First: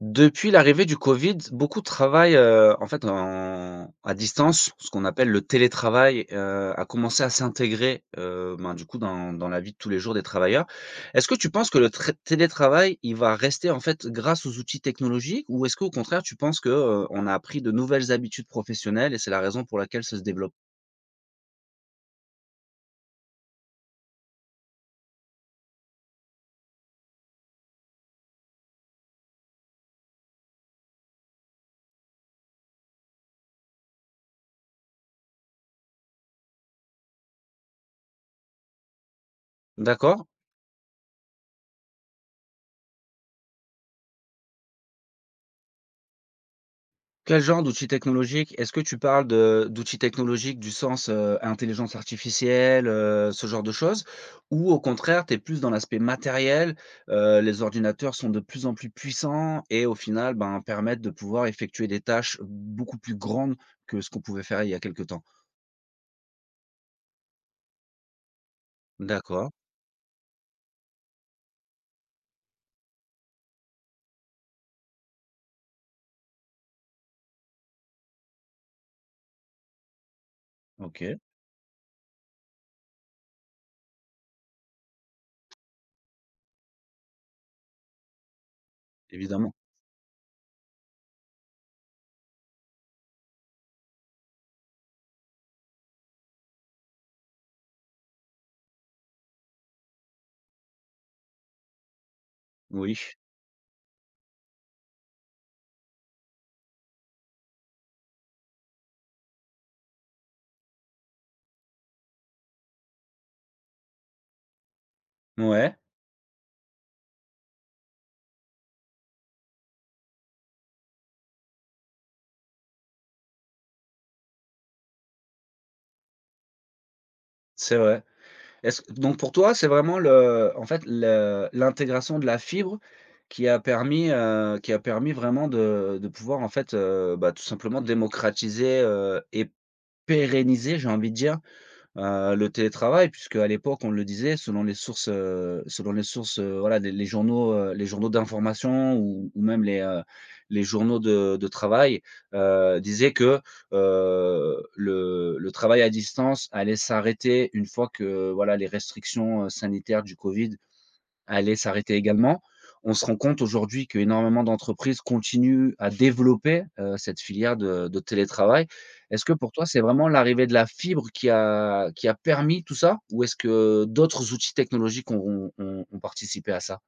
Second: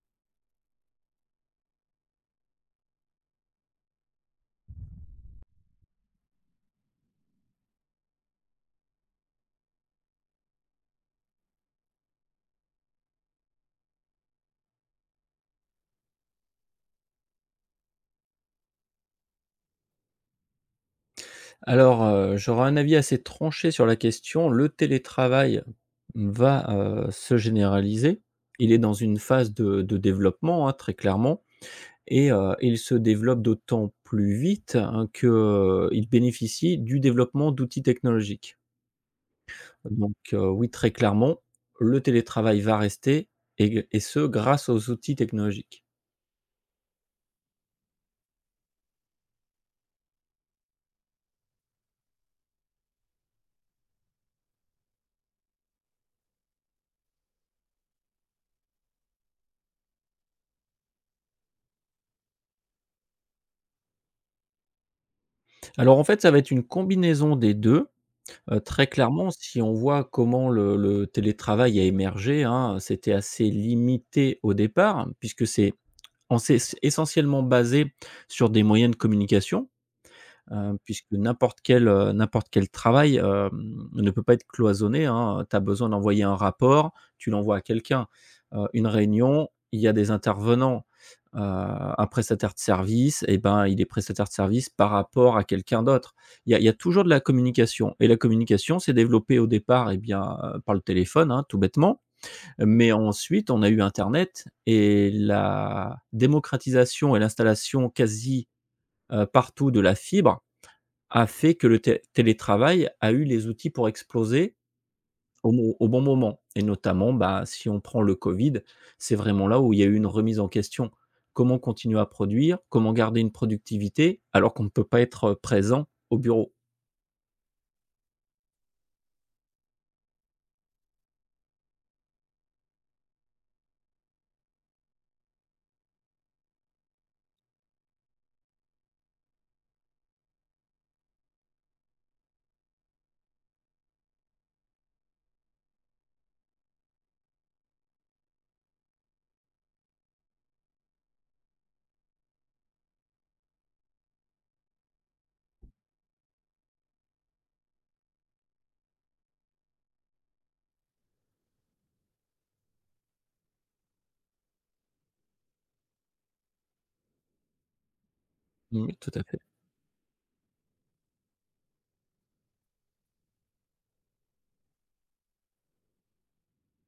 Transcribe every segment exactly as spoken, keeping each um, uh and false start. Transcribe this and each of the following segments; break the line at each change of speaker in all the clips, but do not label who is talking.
Depuis l'arrivée du Covid, beaucoup travaillent, heu, en fait, en à distance. Ce qu'on appelle le télétravail, heu, a commencé à s'intégrer, heu, ben, du coup, dans dans la vie de tous les jours des travailleurs. Est-ce que tu penses que le tré télétravail, il va rester, en fait, grâce aux outils technologiques? Ou est-ce qu'au contraire, tu penses que, heu, on a appris de nouvelles habitudes professionnelles et c'est la raison pour laquelle ça se développe?
Alors, heu, j'aurais un avis assez tranché sur la question. Le télétravail va, heu, se généraliser. Il est dans une phase de de développement, hein, très clairement et heu, il se développe d'autant plus vite, hein, que, euh, il bénéficie du développement d'outils technologiques. Donc,
D'accord.
heu, oui, très clairement, le télétravail va rester et et ce grâce aux outils technologiques.
Quel genre d'outils technologiques? Est-ce que tu parles de d'outils technologiques du sens, heu, intelligence artificielle, heu, ce genre de choses? Ou au contraire, tu es plus dans l'aspect matériel, heu, les ordinateurs sont de plus en plus puissants et au final, ben, permettent de pouvoir effectuer des tâches beaucoup plus grandes que ce qu'on pouvait faire il y a quelques temps?
Alors en fait, ça va être une combinaison des deux. Heu, très clairement,
D'accord,
si on voit comment le le télétravail a émergé, hein, c'était assez limité au départ, puisque c'est on s'est essentiellement basé sur des moyens de communication. Heu, puisque
OK,
n'importe quel, heu, n'importe quel travail, hem, ne peut pas être cloisonné, hein, tu as besoin d'envoyer un rapport, tu l'envoies à quelqu'un. Heu, une réunion,
évidemment.
il y a des intervenants. Heu, un prestataire de service et ben, il est prestataire de service par rapport à quelqu'un d'autre. Il y a il y a toujours de la communication et la communication s'est développée au départ et bien, heu, par le téléphone, hein, tout bêtement. Mais
Oui,
ensuite, on a eu internet et la démocratisation et l'installation quasi, heu, partout de la fibre a fait que le té télétravail a eu les outils pour exploser au mo
ouais,
au bon moment et notamment, bah, si on prend le Covid, c'est vraiment là où il y a eu une remise en question. Comment continuer à produire? Comment garder une productivité alors qu'on ne peut pas être, euh, présent au bureau?
c'est vrai. Est-ce donc pour toi, c'est vraiment le en fait, le l'intégration de la fibre qui a permis, heu, qui a permis vraiment de de pouvoir en fait, heu, bah, tout simplement démocratiser, heu et pérenniser, j'ai envie de dire, Heu, le télétravail puisque à l'époque, on le disait, selon les sources, heu, selon les sources, heu, voilà, les les journaux, heu, les journaux d'information ou ou même les, heu, les journaux de de travail, heu, disaient que, heu, le le travail à distance allait s'arrêter une fois que, voilà, les restrictions, heu, sanitaires du covid allait s'arrêter également. On se rend compte aujourd'hui qu'énormément d'entreprises continuent à développer, heu, cette filière de de télétravail.
Mmh, tout à
Est-ce que
fait.
pour toi, c'est vraiment l'arrivée de la fibre qui a qui a permis tout ça? Ou est-ce que d'autres outils technologiques ont ont ont participé à ça?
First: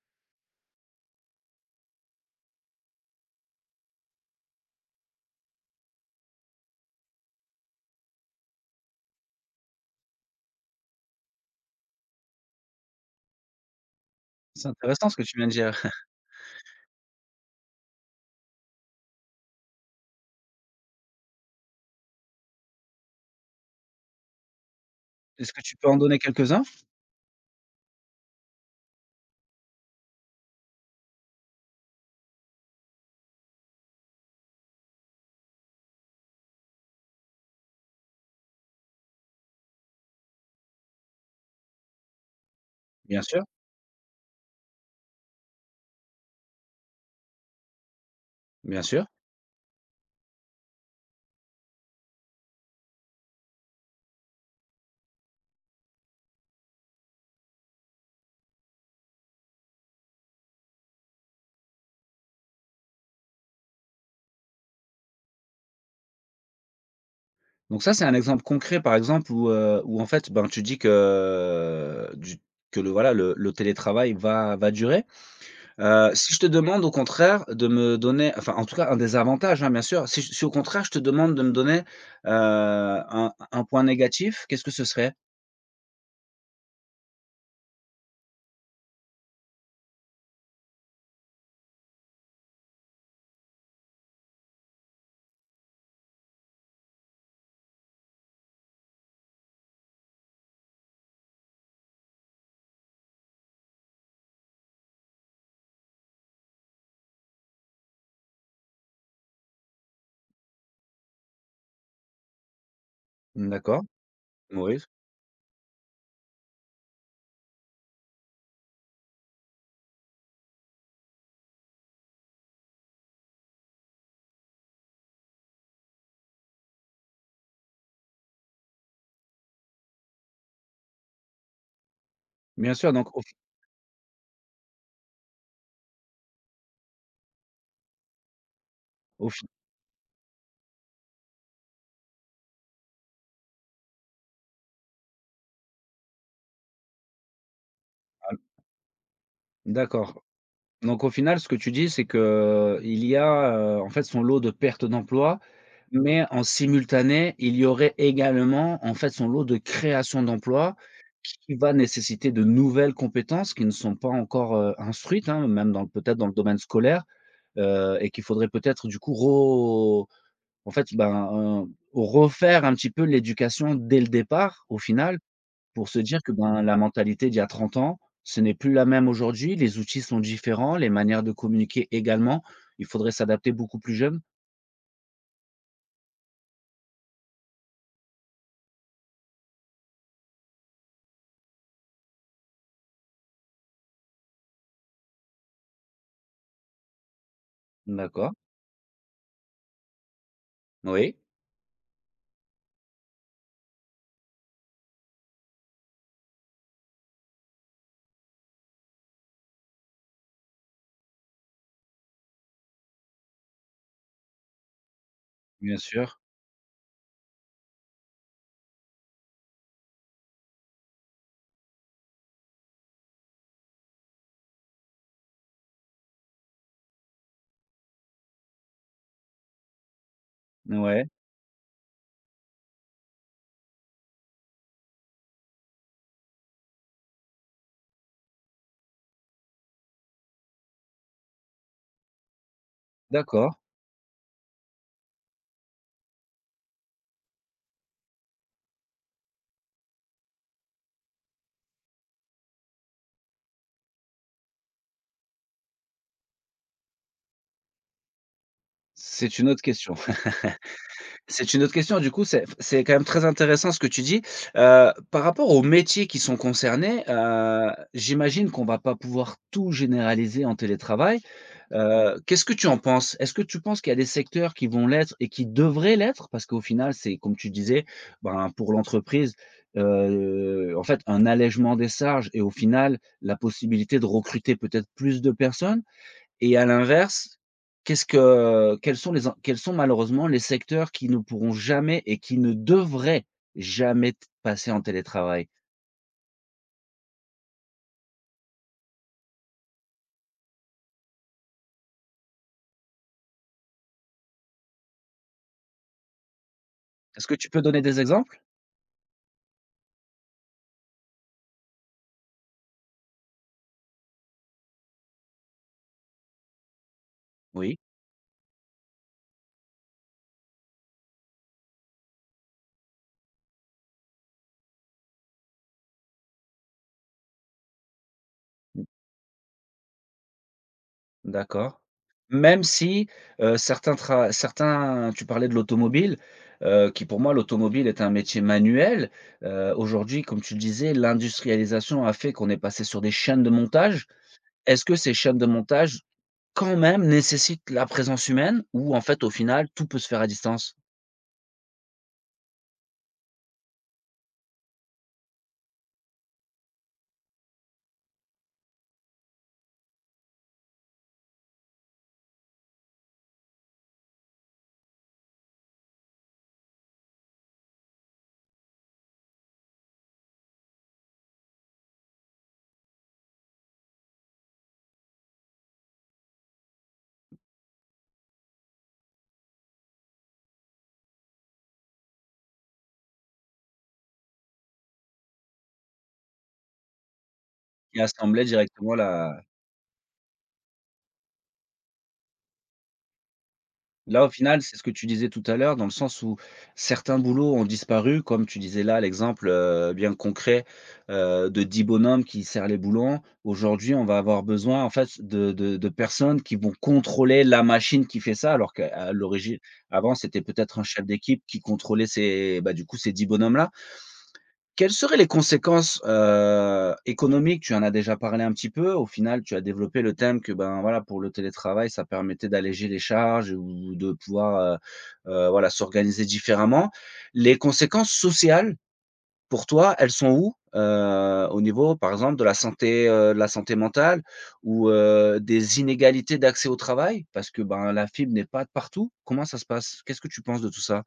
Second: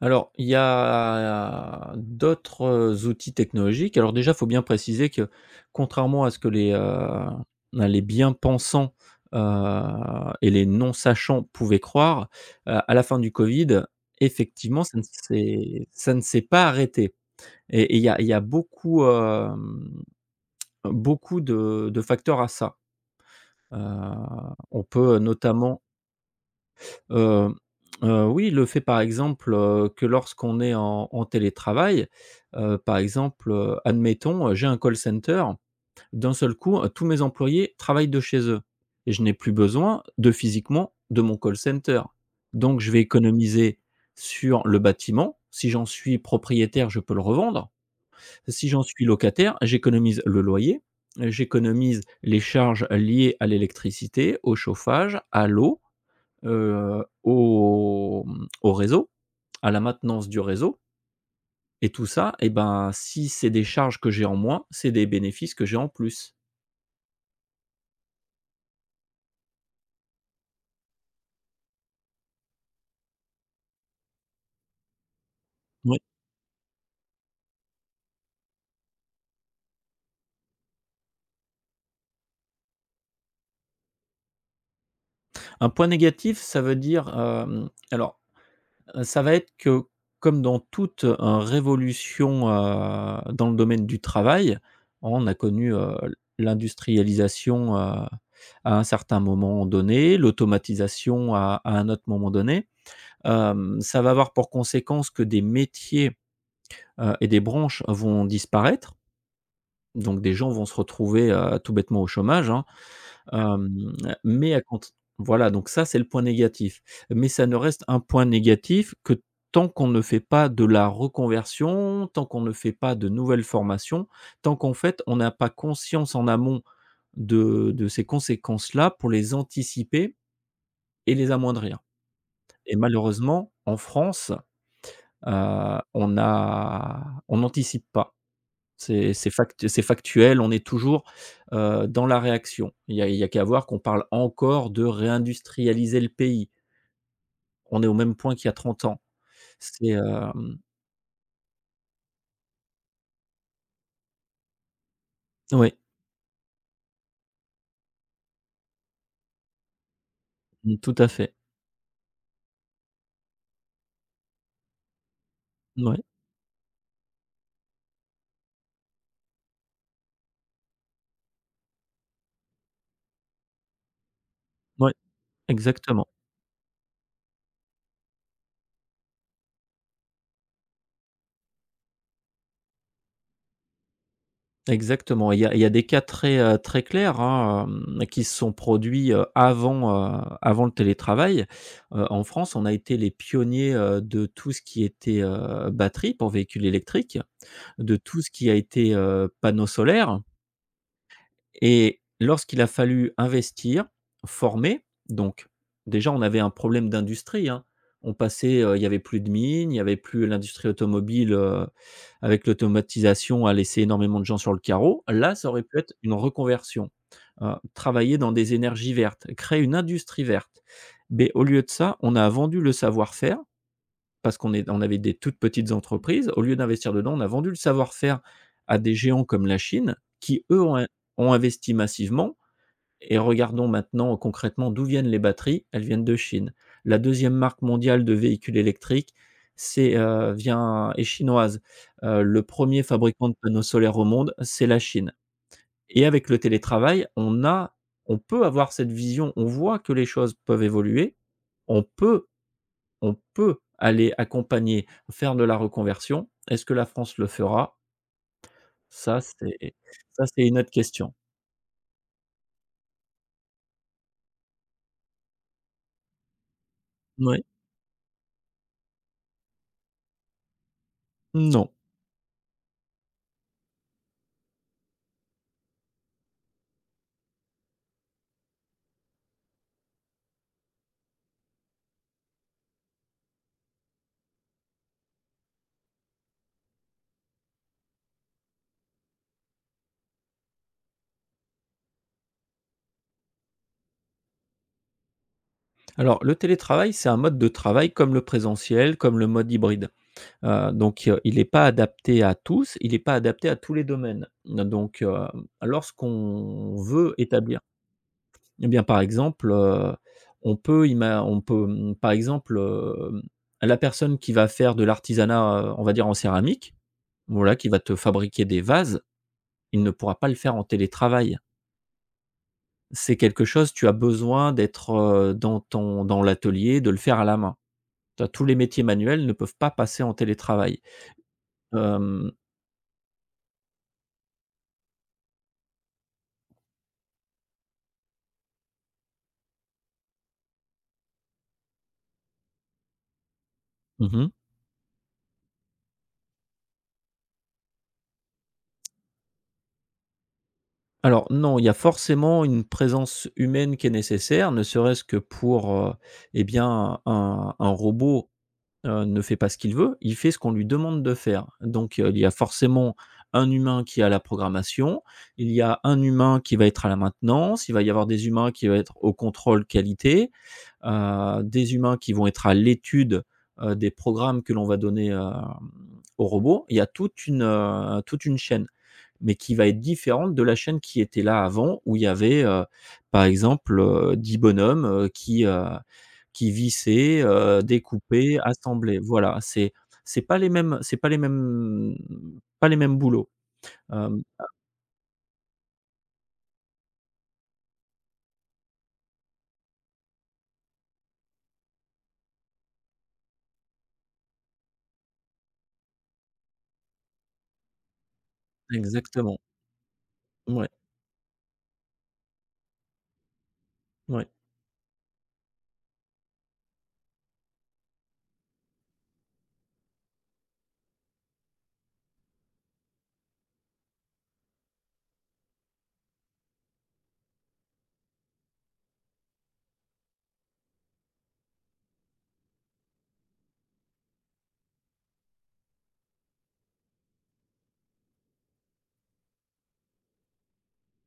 Alors, il y a d'autres, heu, outils technologiques. Alors déjà, il faut bien préciser que contrairement à ce que les, heu, les bien-pensants, heu et les non-sachants pouvaient croire, heu, à la fin du covid,
C'est
effectivement, ça ne
intéressant ce que tu viens de dire.
s'est ça ne s'est pas arrêté et et il y a il y a beaucoup, hem, beaucoup de de facteurs à ça. Heu, on peut
Est-ce que tu
notamment.
peux en donner quelques-uns?
Heu, heu, oui, le fait, par exemple, heu, que lorsqu'on est en en télétravail, heu, par exemple, heu, admettons, heu, j'ai un call center, d'un seul coup, heu, tous mes employés travaillent de chez eux et je n'ai plus besoin de physiquement de mon call center. Donc je vais
Bien sûr,
économiser sur le bâtiment. Si j'en suis propriétaire, je peux le revendre. Si
bien
j'en
sûr.
suis locataire, j'économise le loyer, euh, j'économise les charges liées à l'électricité, au chauffage, à l'eau, Heu, au mmh, au réseau, à la maintenance du réseau et tout ça. Et ben, si c'est des charges que j'ai en moins, c'est des bénéfices que j'ai en plus.
Donc ça, c'est un exemple concret, par exemple, où, heu, où en fait, ben, tu dis que euh, du que le voilà, le le télétravail va va durer.
Ouais.
Heu, si je te demande au contraire de me donner enfin, en tout cas, un des avantages, hein, bien sûr, si si au contraire je te demande de me donner, heu, un un point négatif, qu'est-ce que ce serait?
Un point négatif, ça veut dire, hem, alors, heu, ça va être que comme dans toute, heu, révolution, heu, dans le domaine du travail, on a connu, heu, l'industrialisation, heu, à un certain moment donné, l'automatisation à à un autre moment donné. Hem, ça va avoir pour conséquence que des métiers heu et des branches vont disparaître, donc des gens vont se retrouver, heu, tout bêtement au chômage, hein,
D'accord,
hem, mais à cont
oui,
voilà, donc ça, c'est le point négatif, mais ça ne reste un point négatif que tant qu'on ne fait pas de la reconversion, tant qu'on ne fait pas de nouvelles formations, tant qu'en fait, on n'a pas conscience en amont de de ces conséquences-là pour les anticiper et les amoindrir.
bien
Et
sûr, donc au fi
malheureusement, en France, heu, on a on n'anticipe pas. C'est
au
c'est
fi
fact c'est factuel, on est toujours, heu, dans la réaction. Il y a il y a qu'à voir qu'on parle encore de réindustrialiser le pays. On est au même point qu'il y a trente ans. C'est,
d'accord.
hem
Donc au final, ce que tu dis, c'est que euh, il y a, heu, en fait, son lot de pertes d'emplois.
Oui,
Mais en simultané, il y aurait également, en fait, son lot de création d'emplois
mmh, tout à fait.
qui va nécessiter de nouvelles compétences qui ne sont pas encore, heu, instruites, hein, même dans le
Oui,
peut-être dans le domaine scolaire, heu et qu'il faudrait peut-être du coup ro en fait, ben, heu, refaire un petit peu l'éducation dès le départ, au
oui,
final, pour se
exactement,
dire que, ben, la mentalité d'il y a trente ans, ce n'est plus la même aujourd'hui, les outils sont différents, les manières de communiquer également. Il faudrait s'adapter beaucoup plus jeune.
exactement. Il y a il y a des cas très, heu, très clairs, hein, hem, qui se sont produits, heu, avant, heu, avant le télétravail. Heu, en France, on a été les pionniers, heu, de tout ce qui était, heu, batterie pour véhicules électriques, de tout ce
D'accord.
qui a été, heu, panneaux solaires.
Oui,
Et lorsqu'il a fallu investir, former, donc déjà on avait un problème d'industrie, hein. On passait, heu, il n'y avait plus de mines, il n'y avait plus l'industrie automobile, heu, avec l'automatisation a laissé énormément de gens sur le carreau. Là, ça aurait pu
bien
être une
sûr.
reconversion, heu, travailler dans des énergies vertes, créer une industrie verte. Mais au lieu de ça, on a vendu le savoir-faire parce qu'on est on avait des toutes petites entreprises. Au lieu d'investir dedans, on a vendu le savoir-faire à des géants comme la Chine qui, eux, ont
Ouais,
ont investi massivement. Et regardons maintenant euh, concrètement d'où viennent les batteries, elles viennent de Chine. La deuxième marque mondiale de véhicules électriques, c'est, heu, vient est chinoise. Heu, le premier fabricant de
d'accord.
panneaux solaires au monde, c'est la Chine. Et avec le télétravail, on a on peut avoir cette vision, on voit que les choses peuvent évoluer, on peut on peut aller accompagner, faire de la reconversion. Est-ce que la France le fera? Ça,
C'est une autre
c'est
question.
ça, c'est une autre question.
C'est une autre question, du coup, c'est c'est quand même très intéressant ce que tu dis. Heu, par rapport aux métiers qui sont concernés,
Mouais.
heu, j'imagine qu'on va pas pouvoir tout généraliser en télétravail.
Non.
Heu, qu'est-ce que tu en penses? Est-ce que tu penses qu'il y a des secteurs qui vont l'être et qui devraient l'être? Parce qu'au final, c'est comme tu disais, ben, pour l'entreprise, heu, en fait, un allègement des charges et au final, la possibilité de recruter peut-être plus de personnes. Et à l'inverse, qu'est-ce que quels sont les en quels sont malheureusement les secteurs qui ne pourront jamais et qui ne devraient jamais t passer en télétravail?
Alors, le télétravail, c'est un mode de travail comme le présentiel, comme le mode hybride. Heu, donc, heu, il n'est pas adapté à tous, il n'est pas adapté à tous les domaines. Donc, heu, lorsqu'on veut
Est-ce que tu peux
établir,
donner des exemples?
eh bien, par exemple, heu, on peut ima on peut, mmh, par exemple, hem, la personne qui va faire de l'artisanat, heu, on va dire en céramique. Voilà, qui
Oui,
va te fabriquer des vases, il ne pourra pas le faire en télétravail. C'est quelque chose, tu as besoin d'être, heu, dans ton dans l'atelier, de le faire à la main. Tu Tous les métiers manuels ne peuvent pas passer en télétravail.
d'accord.
Hem
Même si, heu, certains tra certains tu parlais de l'automobile, heu, qui pour moi l'automobile est un métier manuel. Heu, aujourd'hui, comme tu le disais, l'industrialisation a fait qu'on est passé sur des chaînes de montage.
mmh
Est-ce que ces chaînes de montage quand même, nécessite la présence humaine ou en fait, au final, tout peut se faire à distance
Alors non, il y a forcément une présence humaine qui est nécessaire, ne serait-ce que pour, heu, eh bien, un un robot heu, ne fait pas ce qu'il veut, il fait ce qu'on lui demande de faire. Donc, heu, il y a forcément un humain qui est à la programmation, il y a un humain qui va être à la maintenance, il va y avoir des humains qui vont être au contrôle qualité, heu, des humains qui vont être à l'étude, heu, des programmes que l'on va donner, hem, au robot. Il y a toute une, heu, toute une chaîne, mais qui va être différente de la chaîne qui était là avant où il y avait, heu, par exemple, heu, dix bonhommes, heu, qui, heu qui visser, heu,
et
découper,
assembler directement
assembler. Voilà,
la
c'est c'est pas les mêmes c'est pas les mêmes pas les mêmes boulots. Hem,
là, au final, c'est ce que tu disais tout à l'heure dans le sens où certains boulots ont disparu, comme tu disais là l'exemple, heu, bien concret, heu, de dix bonhommes qui serrent les boulons. Aujourd'hui, on va avoir besoin en fait de de de personnes qui vont contrôler la machine qui fait ça alors qu'à à
Exactement.
l'origine avant, c'était
Ouais,
peut-être un chef d'équipe qui contrôlait ces, bah, du coup, ces dix bonhommes là.
ouais.
Quelles seraient les conséquences, heu, économiques? Tu en as déjà parlé un petit peu. Au final, tu as développé le thème que, ben, voilà, pour le télétravail, ça permettait d'alléger les charges ou de pouvoir, heu heu, voilà, s'organiser différemment. Les conséquences sociales, pour toi, elles sont où? Heu, au niveau, par exemple, de la santé, heu, de la santé mentale ou, heu, des inégalités d'accès au travail? Parce que, ben, la fibre n'est pas partout. Comment ça se passe? Qu'est-ce que tu penses de tout ça?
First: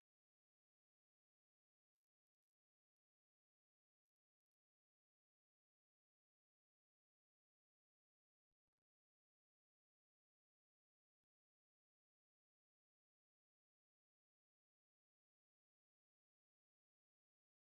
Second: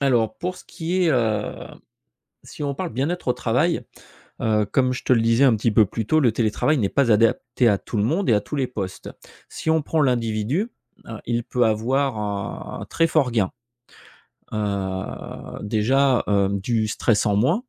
Alors pour ce qui est, heu, si on parle bien-être au travail, heu, comme je te le disais un petit peu plus tôt, le télétravail n'est pas adapté à tout le monde et à tous les postes. Si on prend l'individu, heu, il peut avoir un un très fort gain. Heu, déjà, hem, du stress en moins.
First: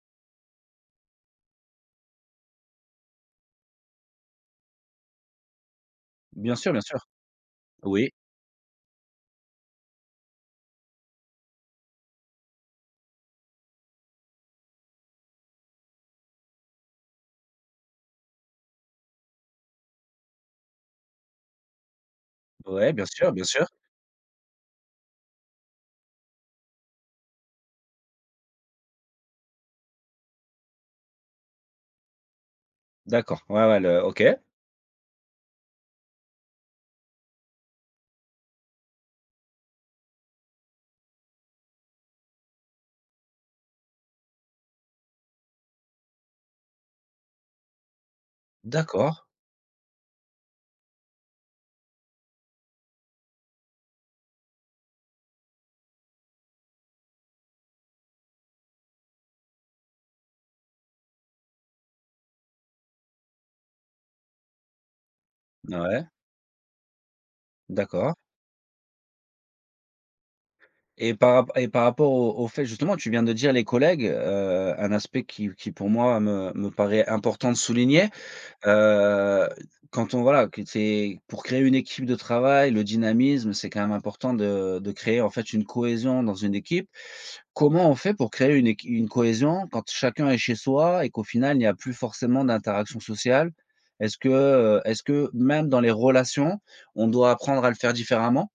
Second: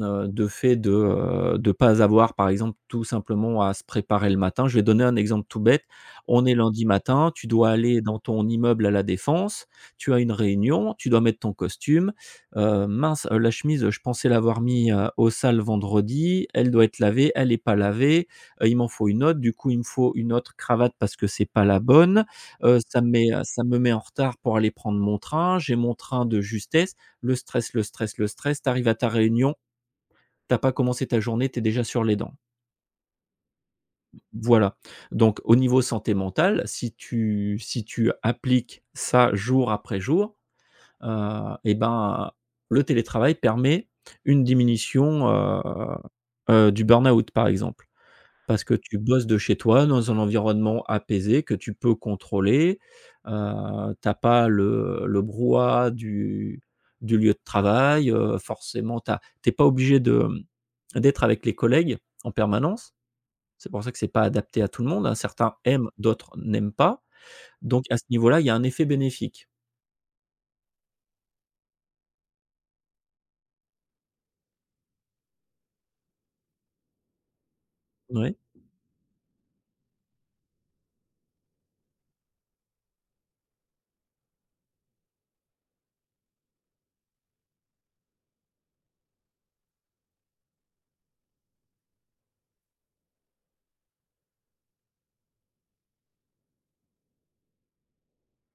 Heu, de fait de, heu, de pas avoir, par exemple, tout simplement à se préparer le matin. Je vais donner un exemple tout bête. On est
Bien sûr, bien
lundi
sûr.
matin, tu dois aller
Oui.
dans ton immeuble à La Défense, tu as une réunion, tu dois mettre ton costume. Heu, mince, heu, la chemise, je pensais l'avoir mis, heu, au sale vendredi, elle doit être lavée, elle est pas lavée. Heu, il m'en faut une autre, du coup, il me faut une autre cravate parce que c'est pas la bonne. Heu,
Ouais,
ça
bien
me
sûr,
met, euh,
bien
ça
sûr.
me met en retard pour aller prendre mon train, j'ai mon train de justesse. Le stress, le stress, le stress, tu arrives à ta réunion. T'as pas commencé ta journée, tu es déjà sur les dents.
D'accord, ouais, ouais, le OK,
Voilà. Donc au niveau santé mentale, si tu si tu appliques ça jour après jour, heu et ben, le télétravail permet une diminution, heu heu, du burn-out, par exemple. Parce que tu bosses
d'accord,
de chez toi dans un environnement apaisé que tu peux contrôler, heu, tu pas le le brouhaha du du lieu de travail, heu, forcément t'as t'es pas obligé de, mmh, d'être avec les collègues en permanence. C'est pour ça que c'est pas adapté à tout le monde, hein. Certains aiment,
ouais,
d'autres n'aiment pas. Donc à ce
d'accord.
niveau-là, il y a un effet bénéfique.
Et par rap et par rapport au au fait justement, tu viens de dire les collègues, heu, un aspect qui qui pour moi me me paraît important de souligner,
Ouais.
heu, quand on voilà, que c'est pour créer une équipe de travail, le dynamisme, c'est quand même important de de créer en fait une cohésion dans une équipe. Comment on fait pour créer une équi une cohésion quand chacun est chez soi et qu'au final, il n'y a plus forcément d'interaction sociale? Est-ce que, heu, est-ce que même dans les relations, on doit apprendre à le faire différemment?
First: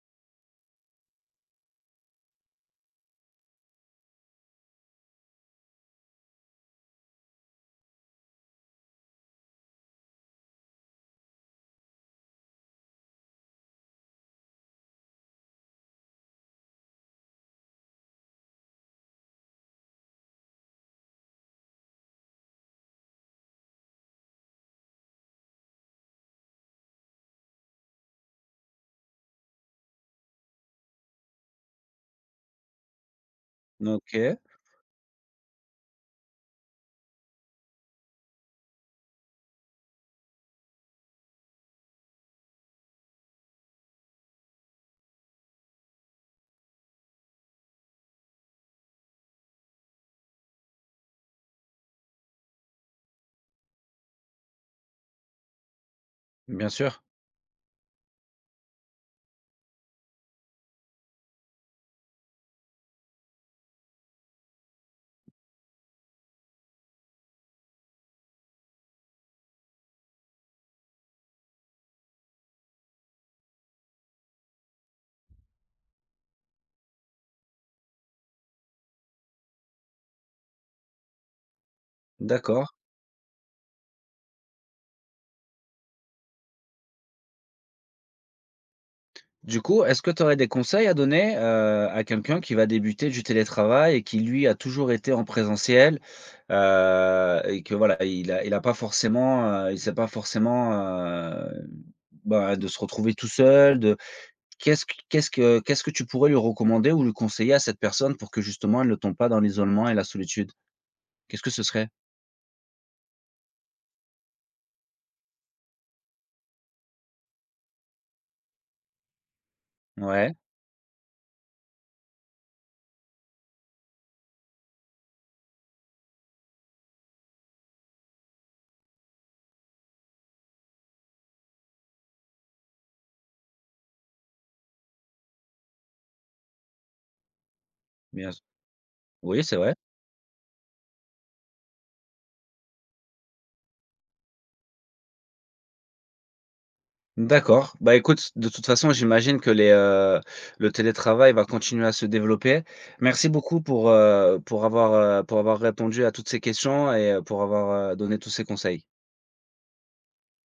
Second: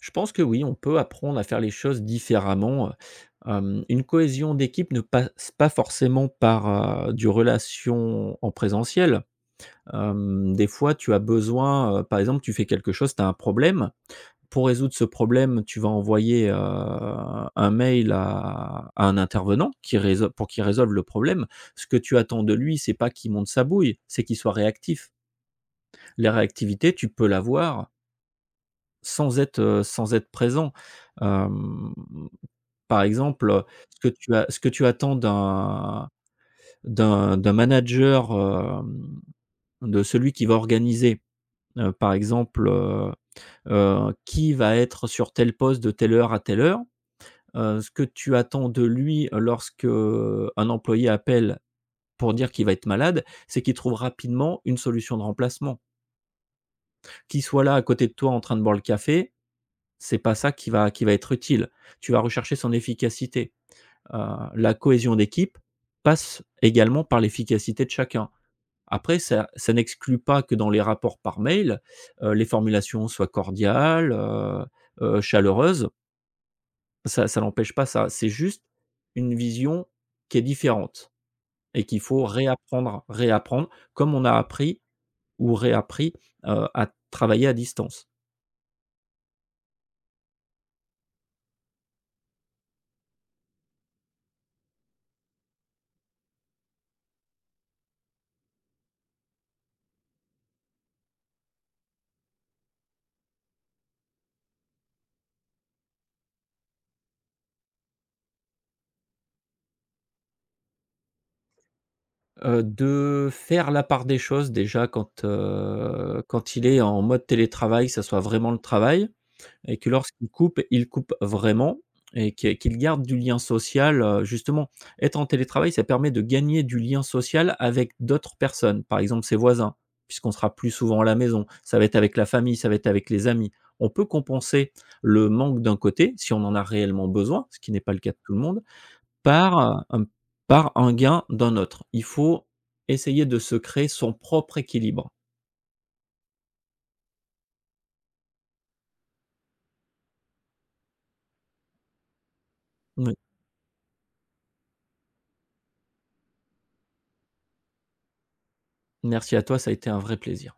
Je pense que oui, on peut apprendre à faire les choses différemment. Hem, une cohésion d'équipe ne passe pas forcément par, heu, du relation en présentiel. Hem, des fois, tu as besoin, heu, par exemple, tu fais quelque chose, tu as un problème. Pour résoudre ce problème, tu vas envoyer, heu, un mail à à un intervenant qui réso pour qu'il résolve le problème. Ce que tu attends de lui, c'est pas qu'il monte sa bouille, c'est qu'il soit réactif. La réactivité, tu peux l'avoir sans être, heu, sans être présent. Hem Par exemple, heu, ce que tu
OK,
a ce que tu attends d'un d'un d'un manager, hem, de celui qui va organiser, heu, par exemple, heu heu, qui va être sur tel poste de telle heure à telle heure. Heu, ce que tu attends de lui euh, lorsque, heu, un employé appelle pour dire qu'il va être malade, c'est qu'il trouve rapidement une solution de remplacement.
bien sûr,
Qu'il soit là à côté de toi en train de boire le café, c'est pas ça qui va qui va être utile. Tu vas rechercher son efficacité. Heu, la cohésion d'équipe passe également par l'efficacité de chacun. Après ça ça n'exclut pas que dans les rapports par mail, heu, les formulations soient cordiales, heu heu, chaleureuses. Ça ça n'empêche pas ça. C'est juste une vision qui est différente et qu'il faut
d'accord.
réapprendre réapprendre comme on a appris ou réappris, heu, à travailler à distance.
Du coup, est-ce que tu aurais des conseils à donner, heu, à quelqu'un qui va débuter du télétravail et qui, lui, a toujours été en présentiel, heu, et que voilà, il a il a pas forcément, heu, il sait pas forcément, heu, bah, de se retrouver tout seul, de Qu'est-ce que qu'est-ce que qu'est-ce que tu pourrais lui recommander ou lui conseiller à cette personne pour que justement elle ne tombe pas dans l'isolement et la solitude? Qu'est-ce que ce serait?
Heu, de faire la part des choses déjà quand, heu, quand il est en mode télétravail, que ça soit vraiment le travail. Et que lorsqu'il
Ouais,
coupe, il coupe vraiment et que qu'il garde du lien social, heu, justement, être en télétravail, ça permet de gagner du lien social avec d'autres personnes. Par exemple, ses voisins, puisqu'on sera plus souvent à la maison, ça va être avec la famille, ça va être avec les amis. On peut compenser le manque d'un côté, si on en a réellement besoin, ce qui n'est pas le cas de
bien
tout le
s
monde,
oui, c'est vrai.
par, heu, par un gain d'un autre. Il faut essayer de se créer son propre équilibre.
D'accord. Bah, écoute, de toute façon, j'imagine que les, heu, le télétravail va continuer à se développer.
Moui.
Merci beaucoup pour, heu, pour avoir, heu, pour avoir répondu à toutes ces questions et heu, pour avoir, heu, donné tous ces conseils.
Merci à toi, ça a été un vrai plaisir.